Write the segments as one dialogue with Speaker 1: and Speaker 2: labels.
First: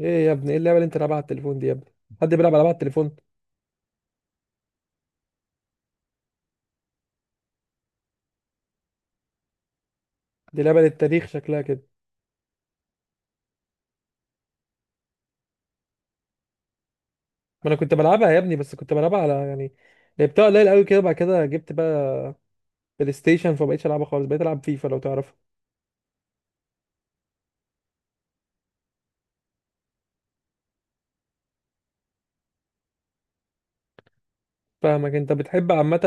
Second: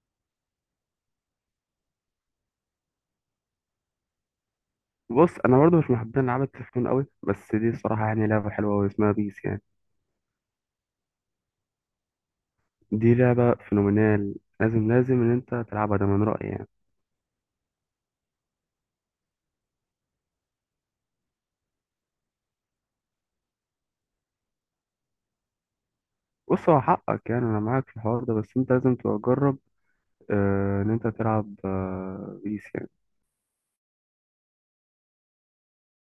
Speaker 1: ايه يا ابني؟ ايه اللعبه اللي انت لعبها على التليفون دي يا ابني؟ حد بيلعب العاب على التليفون؟
Speaker 2: بص انا برضه مش من محبين العاب التليفون قوي، بس دي الصراحه يعني لعبه حلوه قوي، اسمها بيس يعني.
Speaker 1: دي لعبه للتاريخ شكلها كده.
Speaker 2: دي لعبه فينومينال. لازم ان انت تلعبها، ده من رايي يعني.
Speaker 1: ما انا كنت بلعبها يا ابني، بس كنت بلعبها على، يعني لعبتها قليل قوي كده، بعد كده جبت بقى بلاي ستيشن، فما بقتش العبها خالص، بقيت العب فيفا لو تعرفها.
Speaker 2: بص هو حقك، يعني انا معاك في الحوار ده، بس انت لازم تبقى تجرب ان انت تلعب بيس يعني.
Speaker 1: فاهمك، انت بتحب عامه.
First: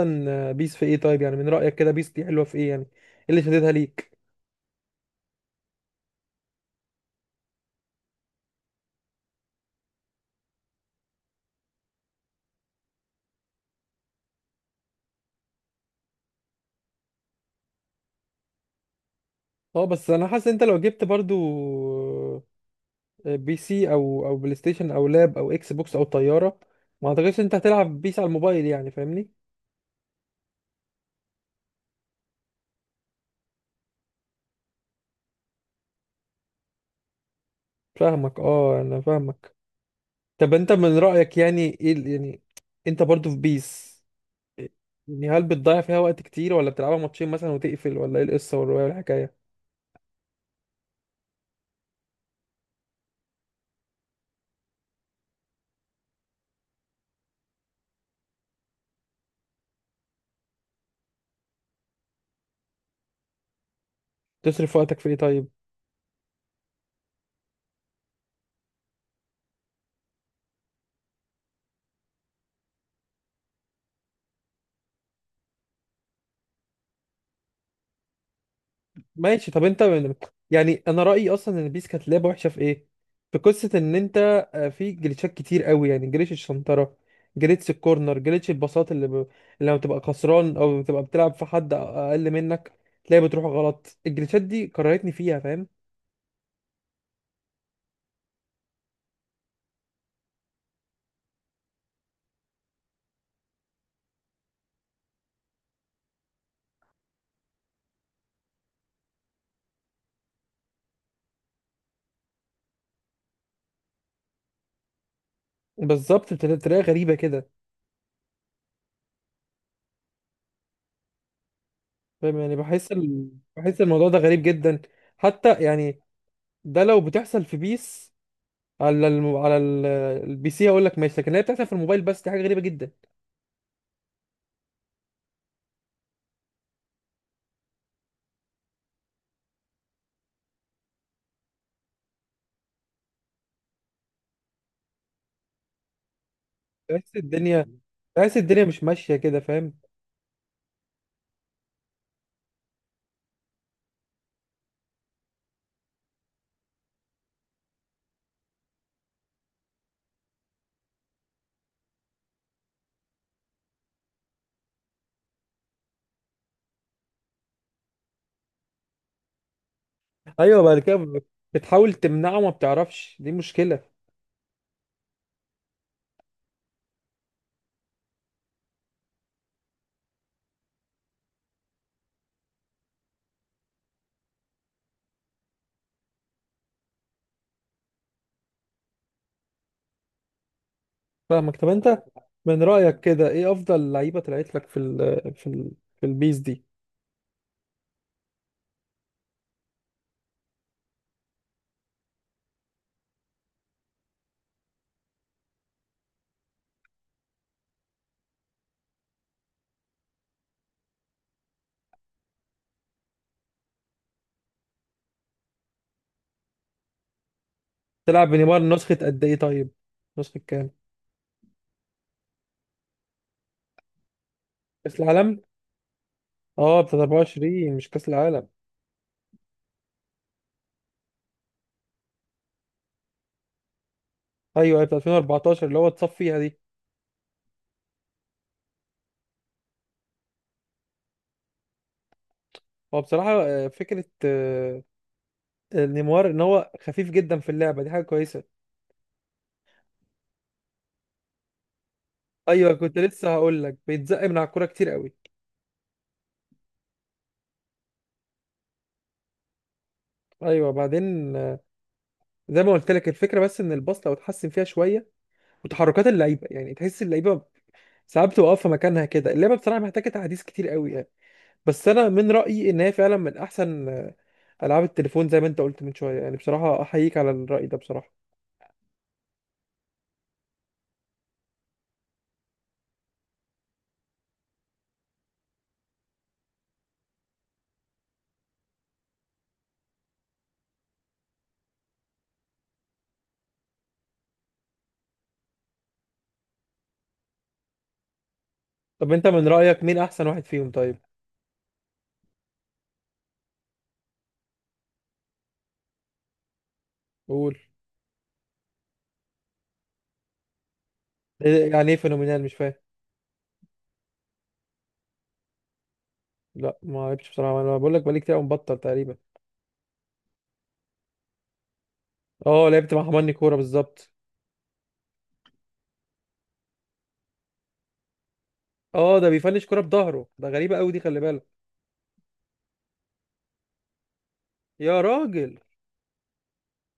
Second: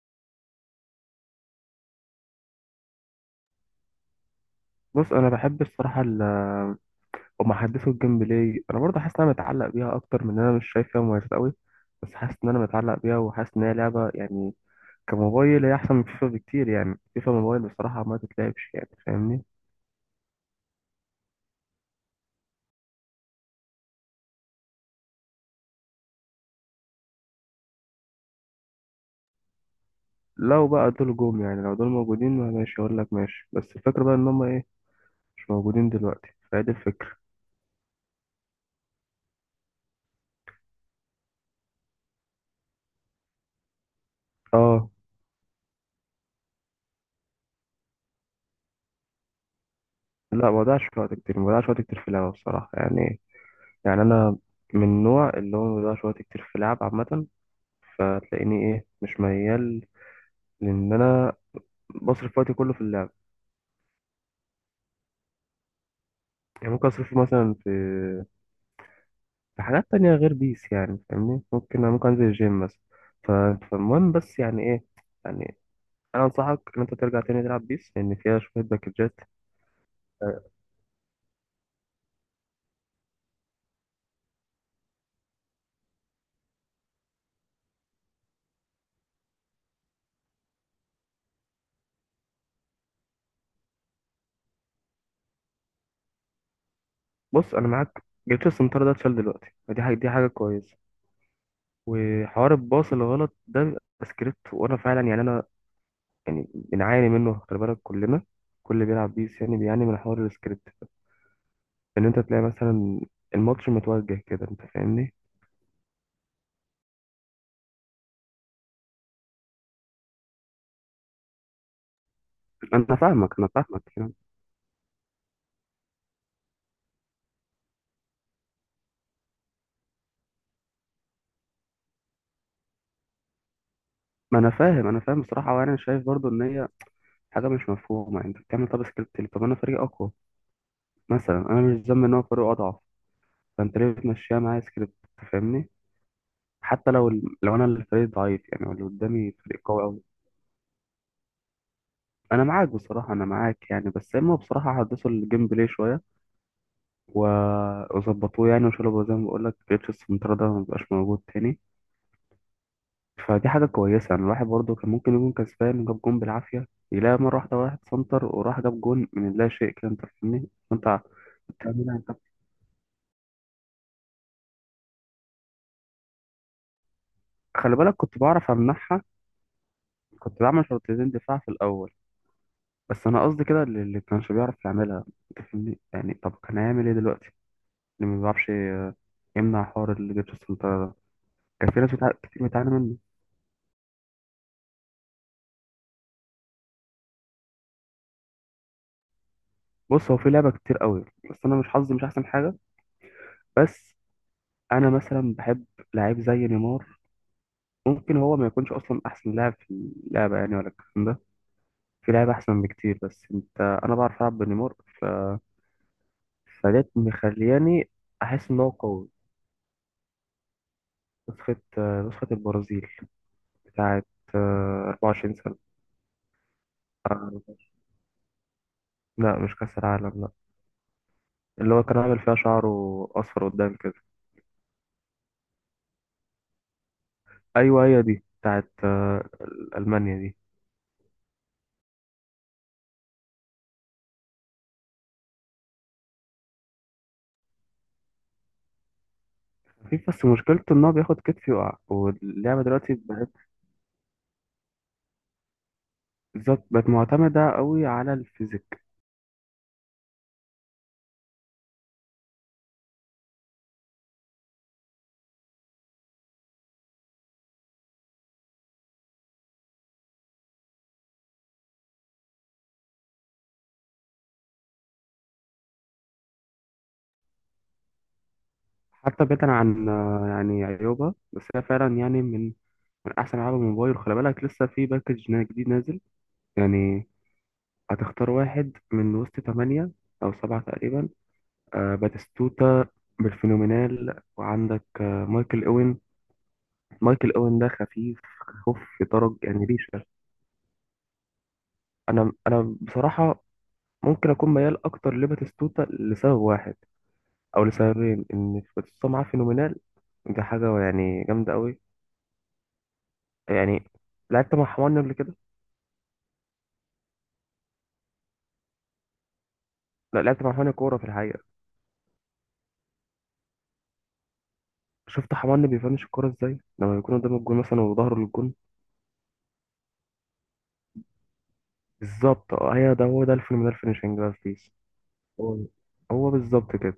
Speaker 1: بيس في ايه طيب؟ يعني من رايك كده بيس دي حلوه في ايه؟ يعني ايه اللي شددها ليك؟
Speaker 2: بص انا بحب الصراحه هما حدثوا الجيم بلاي، انا برضه حاسس ان انا متعلق بيها اكتر من ان انا مش شايف فيها مميزات قوي، بس حاسس ان انا متعلق بيها، وحاسس ان هي لعبه يعني كموبايل هي احسن من فيفا بكتير. يعني فيفا موبايل بصراحه ما تتلعبش، يعني فاهمني.
Speaker 1: اه بس انا حاسس انت لو جبت برضو بي سي او بلاي ستيشن او لاب او اكس بوكس او طياره، ما اعتقدش انت هتلعب بيس على الموبايل، يعني فاهمني.
Speaker 2: لو بقى دول جم، يعني لو دول موجودين، ما ماشي اقول لك ماشي، بس الفكرة بقى ان هم ايه، مش موجودين دلوقتي، فهي دي الفكرة.
Speaker 1: فاهمك، اه انا فاهمك. طب انت من رأيك، يعني ايه يعني انت برضو في بيس؟
Speaker 2: اه،
Speaker 1: يعني هل بتضيع فيها وقت كتير، ولا بتلعبها ماتشين مثلا وتقفل، ولا ايه القصة والرواية والحكاية؟
Speaker 2: لا ما بضيعش وقت كتير، ما بضيعش وقت كتير في اللعبة بصراحة يعني. يعني انا من النوع اللي هو ما بضيعش وقت كتير في اللعب عامة، فتلاقيني ايه، مش ميال، لان انا بصرف وقتي كله في اللعب.
Speaker 1: تصرف وقتك في ايه طيب؟
Speaker 2: يعني ممكن اصرفه مثلا في في حاجات تانية غير بيس، يعني فاهمني. ممكن انزل الجيم مثلا، ف- فالمهم بس يعني ايه، يعني انا انصحك ان انت ترجع تاني تلعب بيس، لان فيها شوية باكجات.
Speaker 1: ماشي، طب انت من.
Speaker 2: آه،
Speaker 1: يعني انا رأيي اصلا ان بيس كانت لعبة وحشة في ايه، في قصة ان انت، في جليتشات كتير قوي. يعني جليتش الشنطرة، جليتش الكورنر، جليتش الباصات اللي لما بتبقى خسران او بتبقى بتلعب في حد اقل منك، تلاقي بتروح غلط. الجليتشات دي كرهتني فيها، فاهم؟
Speaker 2: بص انا معاك، جبت السنتر ده اتشال دلوقتي، فدي حاجه، دي حاجه كويسه. وحوار الباص الغلط ده بيبقى سكريبت، وانا فعلا يعني انا يعني بنعاني منه، خلي بالك كلنا، كل اللي بيلعب بيس يعني بيعاني من حوار السكريبت. ان انت تلاقي مثلا الماتش متوجه كده، انت فاهمني.
Speaker 1: بالظبط، بتلاقي غريبة كده، فاهم؟ يعني
Speaker 2: انا فاهمك انا
Speaker 1: بحس
Speaker 2: فاهمك
Speaker 1: الموضوع
Speaker 2: يعني.
Speaker 1: ده غريب جدا. حتى يعني، ده لو بتحصل في بيس على الم... على ال... البي سي، هقول لك ماشي، لكن هي بتحصل في الموبايل، بس دي حاجه غريبه جدا.
Speaker 2: ما انا فاهم انا فاهم بصراحه، وانا شايف برضو ان هي حاجه مش مفهومه. يعني انت بتعمل طب سكريبت ليه؟ طب انا فريق اقوى مثلا، انا مش ذنبي ان هو فريق اضعف. فانت ليه بتمشيها معايا سكريبت؟ أنت فاهمني. حتى لو
Speaker 1: بحس
Speaker 2: لو انا
Speaker 1: الدنيا
Speaker 2: الفريق
Speaker 1: بحس
Speaker 2: ضعيف
Speaker 1: الدنيا
Speaker 2: يعني،
Speaker 1: مش
Speaker 2: واللي
Speaker 1: ماشيه
Speaker 2: قدامي
Speaker 1: كده،
Speaker 2: فريق
Speaker 1: فاهم؟
Speaker 2: قوي قوي. انا معاك بصراحه، انا معاك يعني، بس اما بصراحه احدثوا الجيم بلاي شويه وظبطوه يعني، وشالوا زي ما بقول لك جيتش السنتر ده، ما بقاش موجود تاني، فدي حاجه كويسه. يعني الواحد برضه كان ممكن يكون كسبان، جاب جون بالعافيه، يلاقي مره واحده واحد سنتر وراح جاب جون من لا شيء كده، انت فاهمني.
Speaker 1: ايوه، بعد كده
Speaker 2: انت
Speaker 1: بتحاول
Speaker 2: بتعملها انت.
Speaker 1: تمنعه، ما بتعرفش، دي مشكله.
Speaker 2: خلي بالك كنت بعرف امنعها، كنت بعمل شوطتين دفاع في الاول، بس انا قصدي كده اللي كانش بيعرف يعملها، انت فاهمني. يعني طب كان هيعمل ايه دلوقتي اللي ما بيعرفش يمنع حوار الجيتش السنتر ده؟
Speaker 1: فاهمك، طب
Speaker 2: كان في ناس
Speaker 1: انت
Speaker 2: كتير
Speaker 1: من
Speaker 2: بتعاني منه.
Speaker 1: رايك كده، ايه افضل لعيبه طلعت لك في في البيس دي؟
Speaker 2: بص هو في لعبة كتير قوي، بس أنا مش حظي مش أحسن حاجة. بس أنا مثلا بحب لعيب زي نيمار. ممكن هو ما يكونش أصلا أحسن لاعب في اللعبة يعني، ولا الكلام ده. في لعيبة أحسن بكتير، بس أنت، أنا بعرف ألعب بنيمار، ف... فديت مخلياني
Speaker 1: تلعب
Speaker 2: أحس إن
Speaker 1: بنيمار
Speaker 2: هو
Speaker 1: نسخه
Speaker 2: قوي.
Speaker 1: قد ايه طيب؟ نسخه كام؟
Speaker 2: نسخة نسخة البرازيل، بتاعة
Speaker 1: كاس
Speaker 2: 24
Speaker 1: العالم؟
Speaker 2: سنة.
Speaker 1: اه، بتاعت
Speaker 2: آه،
Speaker 1: 24، مش كاس العالم.
Speaker 2: لا مش كأس العالم، لا. اللي هو كان عامل فيها شعره أصفر قدام كده.
Speaker 1: ايوه، في 2014 اللي هو اتصف فيها دي.
Speaker 2: ايوه هي دي بتاعت المانيا دي.
Speaker 1: هو بصراحه، فكره، نيمار ان هو خفيف جدا في اللعبه، دي حاجه كويسه.
Speaker 2: في بس مشكلته ان هو بياخد كتف يقع، واللعبه
Speaker 1: ايوه،
Speaker 2: دلوقتي
Speaker 1: كنت لسه
Speaker 2: بقت
Speaker 1: هقول لك، بيتزق من على الكوره كتير قوي.
Speaker 2: بالظبط، بقت معتمده قوي على الفيزيك.
Speaker 1: ايوه، بعدين، زي ما قلت لك الفكره، بس ان الباص لو اتحسن فيها شويه وتحركات اللعيبه، يعني تحس اللعيبه ساعات بتبقى واقفه مكانها كده، اللعبه بصراحه محتاجه تعديل كتير قوي يعني. بس انا من رايي ان هي فعلا من احسن، العاب التليفون، زي ما انت قلت من شويه، يعني بصراحه احييك على الراي ده بصراحه.
Speaker 2: حتى بعيدا عن يعني عيوبها، بس هي فعلا يعني من من احسن العاب الموبايل. خلي بالك لسه في باكج جديد نازل يعني، هتختار واحد من وسط ثمانية او سبعة تقريبا. باتيستوتا بالفينومينال، وعندك مايكل اوين. مايكل اوين ده خفيف، خف في
Speaker 1: طب انت
Speaker 2: درج
Speaker 1: من
Speaker 2: يعني
Speaker 1: رايك مين
Speaker 2: ريشه.
Speaker 1: احسن واحد فيهم طيب؟
Speaker 2: انا بصراحه ممكن اكون ميال اكتر لباتيستوتا لسبب واحد،
Speaker 1: قول.
Speaker 2: او لسببين، ان باتيستوتا معاه فينومينال، دي حاجه يعني
Speaker 1: إيه-
Speaker 2: جامده قوي.
Speaker 1: يعني ايه فينومينال؟ مش فاهم.
Speaker 2: يعني لعبت مع حماني قبل كده،
Speaker 1: لا، ما لعبتش بصراحه، انا بقول لك بقالي كتير قوي مبطل تقريبا.
Speaker 2: لا لعبت مع حماني كوره في الحقيقه.
Speaker 1: اه، لعبت مع حماني كوره بالظبط.
Speaker 2: شفت حماني بيفنش الكوره ازاي لما يكون قدام الجون مثلا وظهره للجون؟
Speaker 1: اه، ده بيفنش كوره بظهره؟ ده غريبه قوي دي، خلي بالك.
Speaker 2: بالظبط، اه هي ده، هو ده الفينومينال فينيشنج بقى في بيس.
Speaker 1: يا
Speaker 2: هو
Speaker 1: راجل،
Speaker 2: هو بالظبط كده.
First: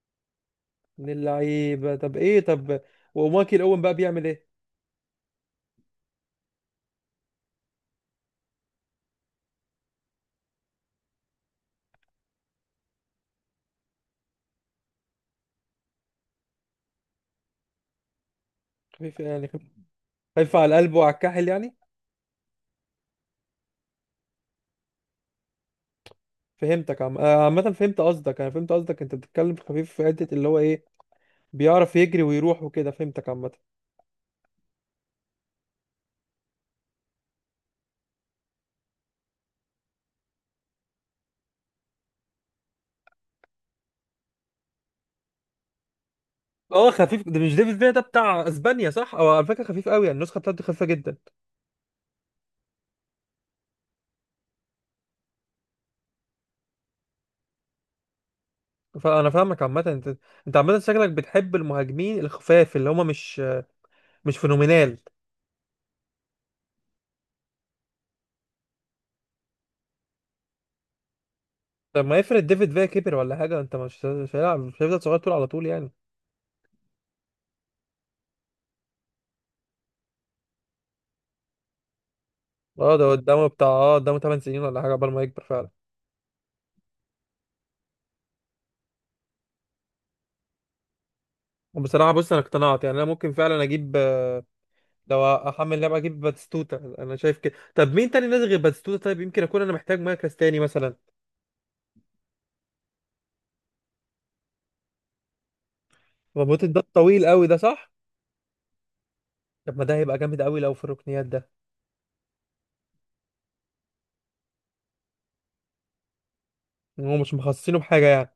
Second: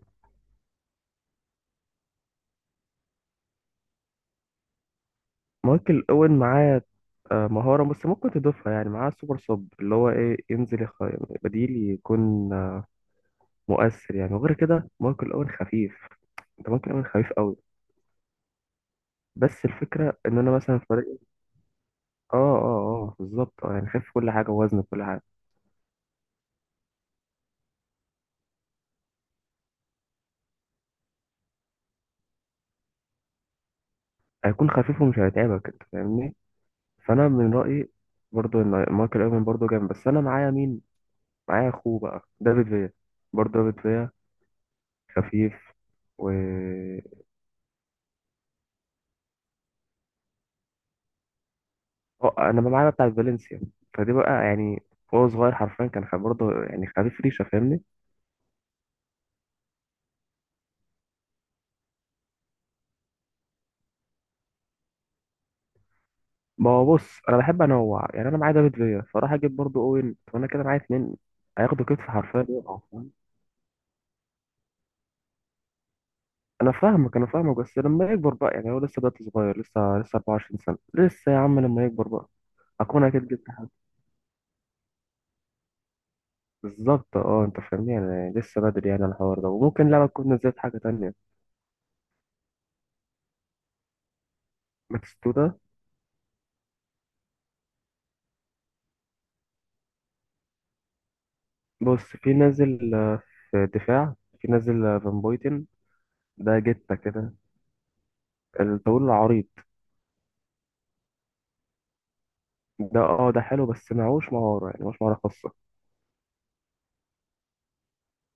Speaker 1: من اللعيبه؟ طب ايه؟ طب ومايكل اوين بقى بيعمل ايه؟
Speaker 2: مايكل اوين معاه مهارة بس ممكن تضيفها، يعني معاه سوبر سب، اللي هو ايه، ينزل بديل، يكون مؤثر يعني. وغير كده ماركو الاول خفيف، انت ممكن الاول خفيف قوي.
Speaker 1: خفيف، يعني
Speaker 2: بس
Speaker 1: خفيف.
Speaker 2: الفكره ان انا
Speaker 1: خفيف على
Speaker 2: مثلا في
Speaker 1: القلب وعلى
Speaker 2: فريق.
Speaker 1: الكاحل يعني.
Speaker 2: اه اه اه بالظبط، اه يعني خفيف في كل حاجه، ووزن في كل حاجه.
Speaker 1: فهمتك، عم آه، عامه، فهمت قصدك، انا فهمت قصدك، انت بتتكلم في خفيف في حته اللي هو ايه، بيعرف يجري ويروح وكده، فهمتك عامه.
Speaker 2: هيكون خفيف ومش هيتعبك، انت فاهمني. فانا من رايي برضو ان مايكل اوين برضو جامد، بس انا معايا مين، معايا اخوه بقى دافيد فيا. برضو دافيد فيا خفيف و
Speaker 1: اه، خفيف، ده مش ديفيد فيا ده بتاع اسبانيا؟ صح، او على فكره خفيف قوي، يعني النسخه بتاعته خفيفه جدا.
Speaker 2: اه انا معايا بتاع فالنسيا، فدي بقى يعني، هو صغير حرفيا كان برضه يعني خفيف ريشه، فاهمني؟
Speaker 1: فانا فاهمك عامه، انت عامه شكلك بتحب المهاجمين الخفاف، اللي هم مش، مش فينومينال.
Speaker 2: ما هو بص انا بحب انوع، يعني انا معايا دافيد فيا، فراح اجيب برضو اوين، وانا كده معايا اتنين هياخدوا كتف
Speaker 1: لما يفرض
Speaker 2: حرفيا
Speaker 1: ديفيد
Speaker 2: يقعوا،
Speaker 1: فيا
Speaker 2: فاهم؟
Speaker 1: كبر ولا حاجه، انت مش هيلعب، مش هيفضل صغير طول على طول يعني.
Speaker 2: انا فاهمك انا فاهمك، بس لما يكبر بقى يعني، هو لسه دلوقتي صغير، لسه 24 سنه، لسه يا عم لما يكبر بقى
Speaker 1: اه،
Speaker 2: اكون
Speaker 1: ده
Speaker 2: اكيد
Speaker 1: قدامه
Speaker 2: جبت
Speaker 1: بتاع
Speaker 2: حاجه.
Speaker 1: اه قدامه 8 سنين ولا حاجه قبل ما يكبر فعلا.
Speaker 2: بالظبط اه، انت فاهمني يعني لسه بدري يعني على الحوار ده، وممكن لعبه تكون نزلت حاجه تانية.
Speaker 1: بصراحه بص، انا اقتنعت يعني، انا ممكن فعلا اجيب. لو
Speaker 2: باتيستوتا.
Speaker 1: احمل لعبه، اجيب باتستوتا، انا شايف كده. طب مين تاني نازل غير باتستوتا طيب؟ يمكن اكون انا محتاج مركز تاني مثلا.
Speaker 2: بص في نازل في الدفاع، في نازل فان بويتن. ده
Speaker 1: مربوط، ده
Speaker 2: جته
Speaker 1: الطويل
Speaker 2: كده
Speaker 1: قوي ده، صح؟
Speaker 2: الطويل العريض.
Speaker 1: طب ما ده هيبقى جامد قوي لو في الركنيات ده.
Speaker 2: ده اه ده حلو، بس معهوش مهاره، يعني معهوش مهاره خاصه.
Speaker 1: هو مش مخصصينه بحاجه يعني.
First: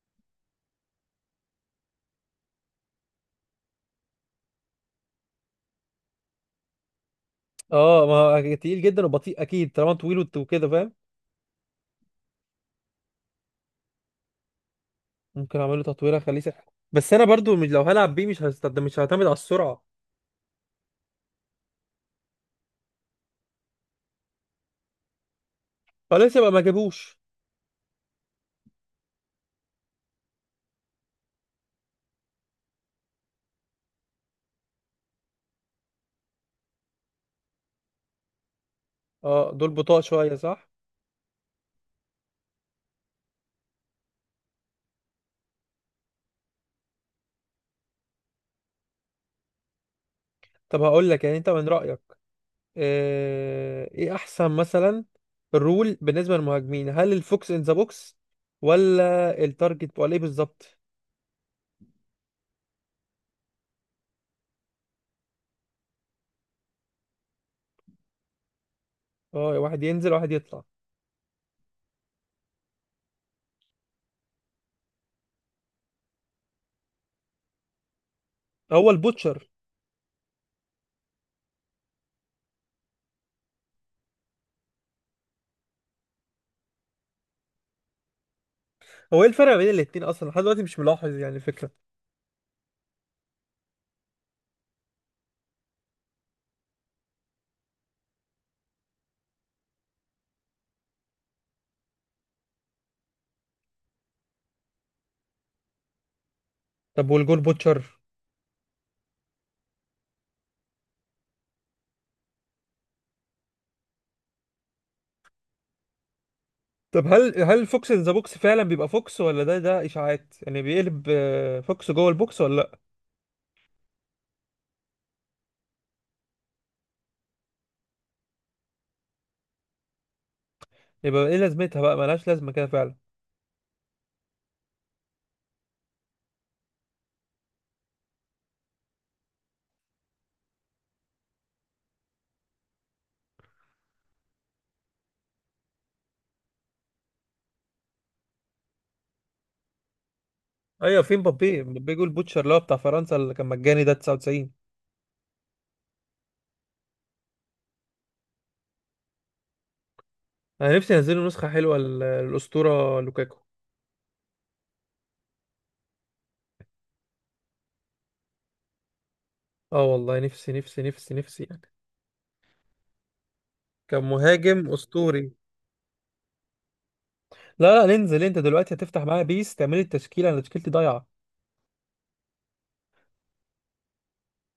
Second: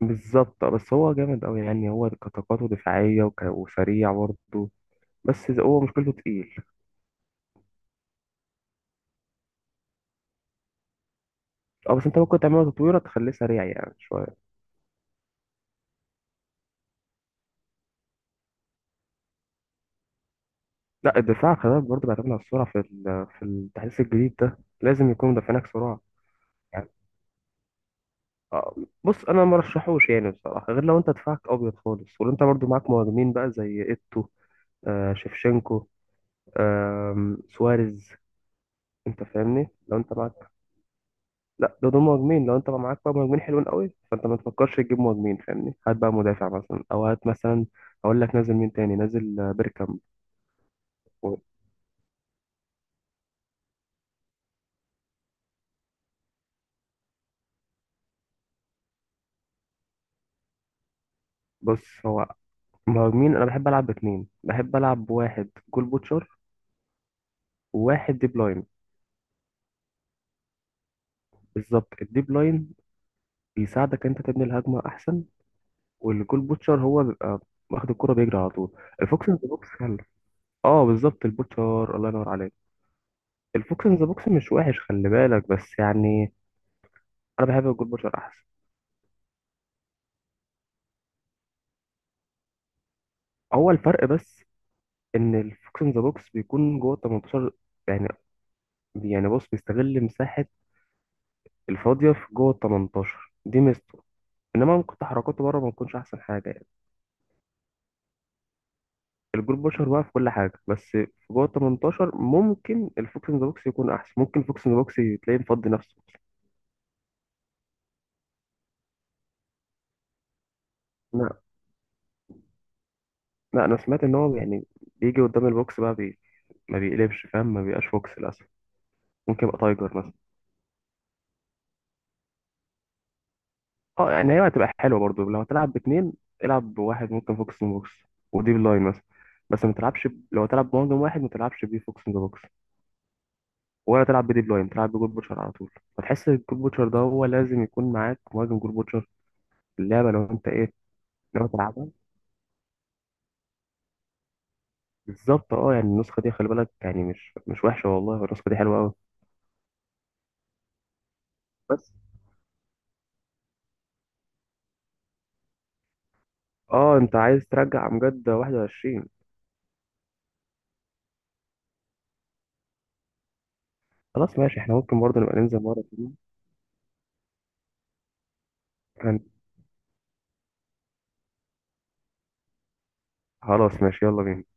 Speaker 2: بالظبط بس هو جامد قوي، يعني هو كطاقته دفاعية وسريع برضه، بس إذا هو مشكلته تقيل.
Speaker 1: اه، ما هو تقيل جدا وبطيء اكيد طالما طويل وكده، فاهم؟
Speaker 2: اه بس انت ممكن تعمله تطويرة تخليه سريع يعني شوية.
Speaker 1: ممكن اعمل له تطويره، اخليه سحر، بس انا برضو مش، لو هلعب بيه مش هستخدم، مش هعتمد على السرعه.
Speaker 2: لا الدفاع خلي بالك برضه بيعتمد على السرعة في في التحديث الجديد ده، لازم يكون مدافعينك سرعة
Speaker 1: خلاص يبقى ما
Speaker 2: يعني.
Speaker 1: جابوش.
Speaker 2: اه بص انا ما رشحوش يعني بصراحة، غير لو انت دفاعك ابيض خالص، ولو انت برضه معاك مهاجمين بقى زي ايتو، شيفشенко، سواريز. انت
Speaker 1: اه،
Speaker 2: فاهمني
Speaker 1: دول
Speaker 2: لو
Speaker 1: بطاء
Speaker 2: انت
Speaker 1: شويه
Speaker 2: معاك،
Speaker 1: صح.
Speaker 2: لا ده دول مهاجمين. لو انت بقى معاك بقى مهاجمين حلوين قوي، فانت ما تفكرش تجيب مهاجمين، فاهمني؟ هات بقى مدافع مثلا، او هات مثلا، اقول لك نازل مين تاني، نازل بيركامب
Speaker 1: طب هقول لك، يعني
Speaker 2: و-
Speaker 1: انت من رايك، ايه احسن مثلا الرول بالنسبه للمهاجمين؟ هل الفوكس ان ذا بوكس، ولا التارجت، ولا ايه بالظبط؟
Speaker 2: بص هو مهاجمين، انا بحب العب باتنين، بحب العب بواحد جول بوتشر وواحد ديب لاين.
Speaker 1: اه، واحد ينزل واحد يطلع.
Speaker 2: بالظبط، الديب لاين بيساعدك انت تبني الهجمه احسن، والجول بوتشر هو بيبقى واخد الكرة بيجري على طول.
Speaker 1: هو
Speaker 2: الفوكس ان ذا
Speaker 1: البوتشر؟
Speaker 2: بوكس حلو، اه بالظبط البوتشر، الله ينور عليك. الفوكس ان ذا بوكس مش وحش خلي بالك، بس يعني انا بحب الجول بوتشر احسن.
Speaker 1: هو ايه الفرق بين الاتنين اصلا؟ لحد دلوقتي مش ملاحظ يعني الفكره.
Speaker 2: هو الفرق بس ان الفوكس ان ذا بوكس بيكون جوه ال 18 يعني. يعني بص بيستغل مساحه الفاضيه في جوه ال 18، دي ميزته. انما ممكن تحركاته بره ما تكونش احسن حاجه يعني.
Speaker 1: طب والجول بوتشر؟
Speaker 2: الجول بوشر بقى في كل حاجه، بس في جوه ال 18 ممكن الفوكس ان ذا بوكس يكون احسن، ممكن الفوكس ان ذا بوكس تلاقيه مفضي نفسه.
Speaker 1: طب هل فوكس ذا بوكس فعلا بيبقى فوكس، ولا ده اشاعات؟ يعني بيقلب،
Speaker 2: لا
Speaker 1: فوكس جوه البوكس، ولا لا؟
Speaker 2: لا انا سمعت ان هو يعني بيجي قدام البوكس بقى ما بيقلبش، فاهم؟ ما بيبقاش فوكس للاسف، ممكن يبقى تايجر مثلا.
Speaker 1: يبقى ايه لازمتها بقى، ملهاش لازمه كده فعلا.
Speaker 2: اه يعني هي هتبقى حلوه برضو لو هتلعب باتنين. العب بواحد ممكن فوكس ان بوكس وديب لاين مثلا، بس ما تلعبش لو تلعب بمهاجم واحد ما تلعبش بيه فوكس ان بوكس، ولا تلعب بديب لاين، تلعب بجول بوتشر على طول. فتحس الجول بوتشر ده، هو لازم يكون معاك مهاجم جول بوتشر في اللعبه لو انت ايه،
Speaker 1: ايوه، فين
Speaker 2: لو
Speaker 1: مبابي؟
Speaker 2: تلعبها.
Speaker 1: مبابي جول بوتشر اللي هو بتاع فرنسا، اللي كان مجاني ده 99.
Speaker 2: بالظبط اه، يعني النسخه دي خلي بالك، يعني مش مش وحشه والله، النسخه دي حلوه قوي.
Speaker 1: انا نفسي ينزلوا نسخه حلوه
Speaker 2: بس
Speaker 1: للاسطوره لوكاكو.
Speaker 2: اه انت عايز ترجع امجد 21.
Speaker 1: اه والله، نفسي نفسي نفسي نفسي يعني، كان
Speaker 2: خلاص ماشي،
Speaker 1: مهاجم
Speaker 2: احنا ممكن برضه
Speaker 1: اسطوري.
Speaker 2: نبقى ننزل مره.
Speaker 1: لا لا، ننزل، انت دلوقتي هتفتح
Speaker 2: هن-
Speaker 1: معايا بيس، تعمل التشكيله، انا تشكيلتي ضايعه.
Speaker 2: خلاص ماشي يلا بينا.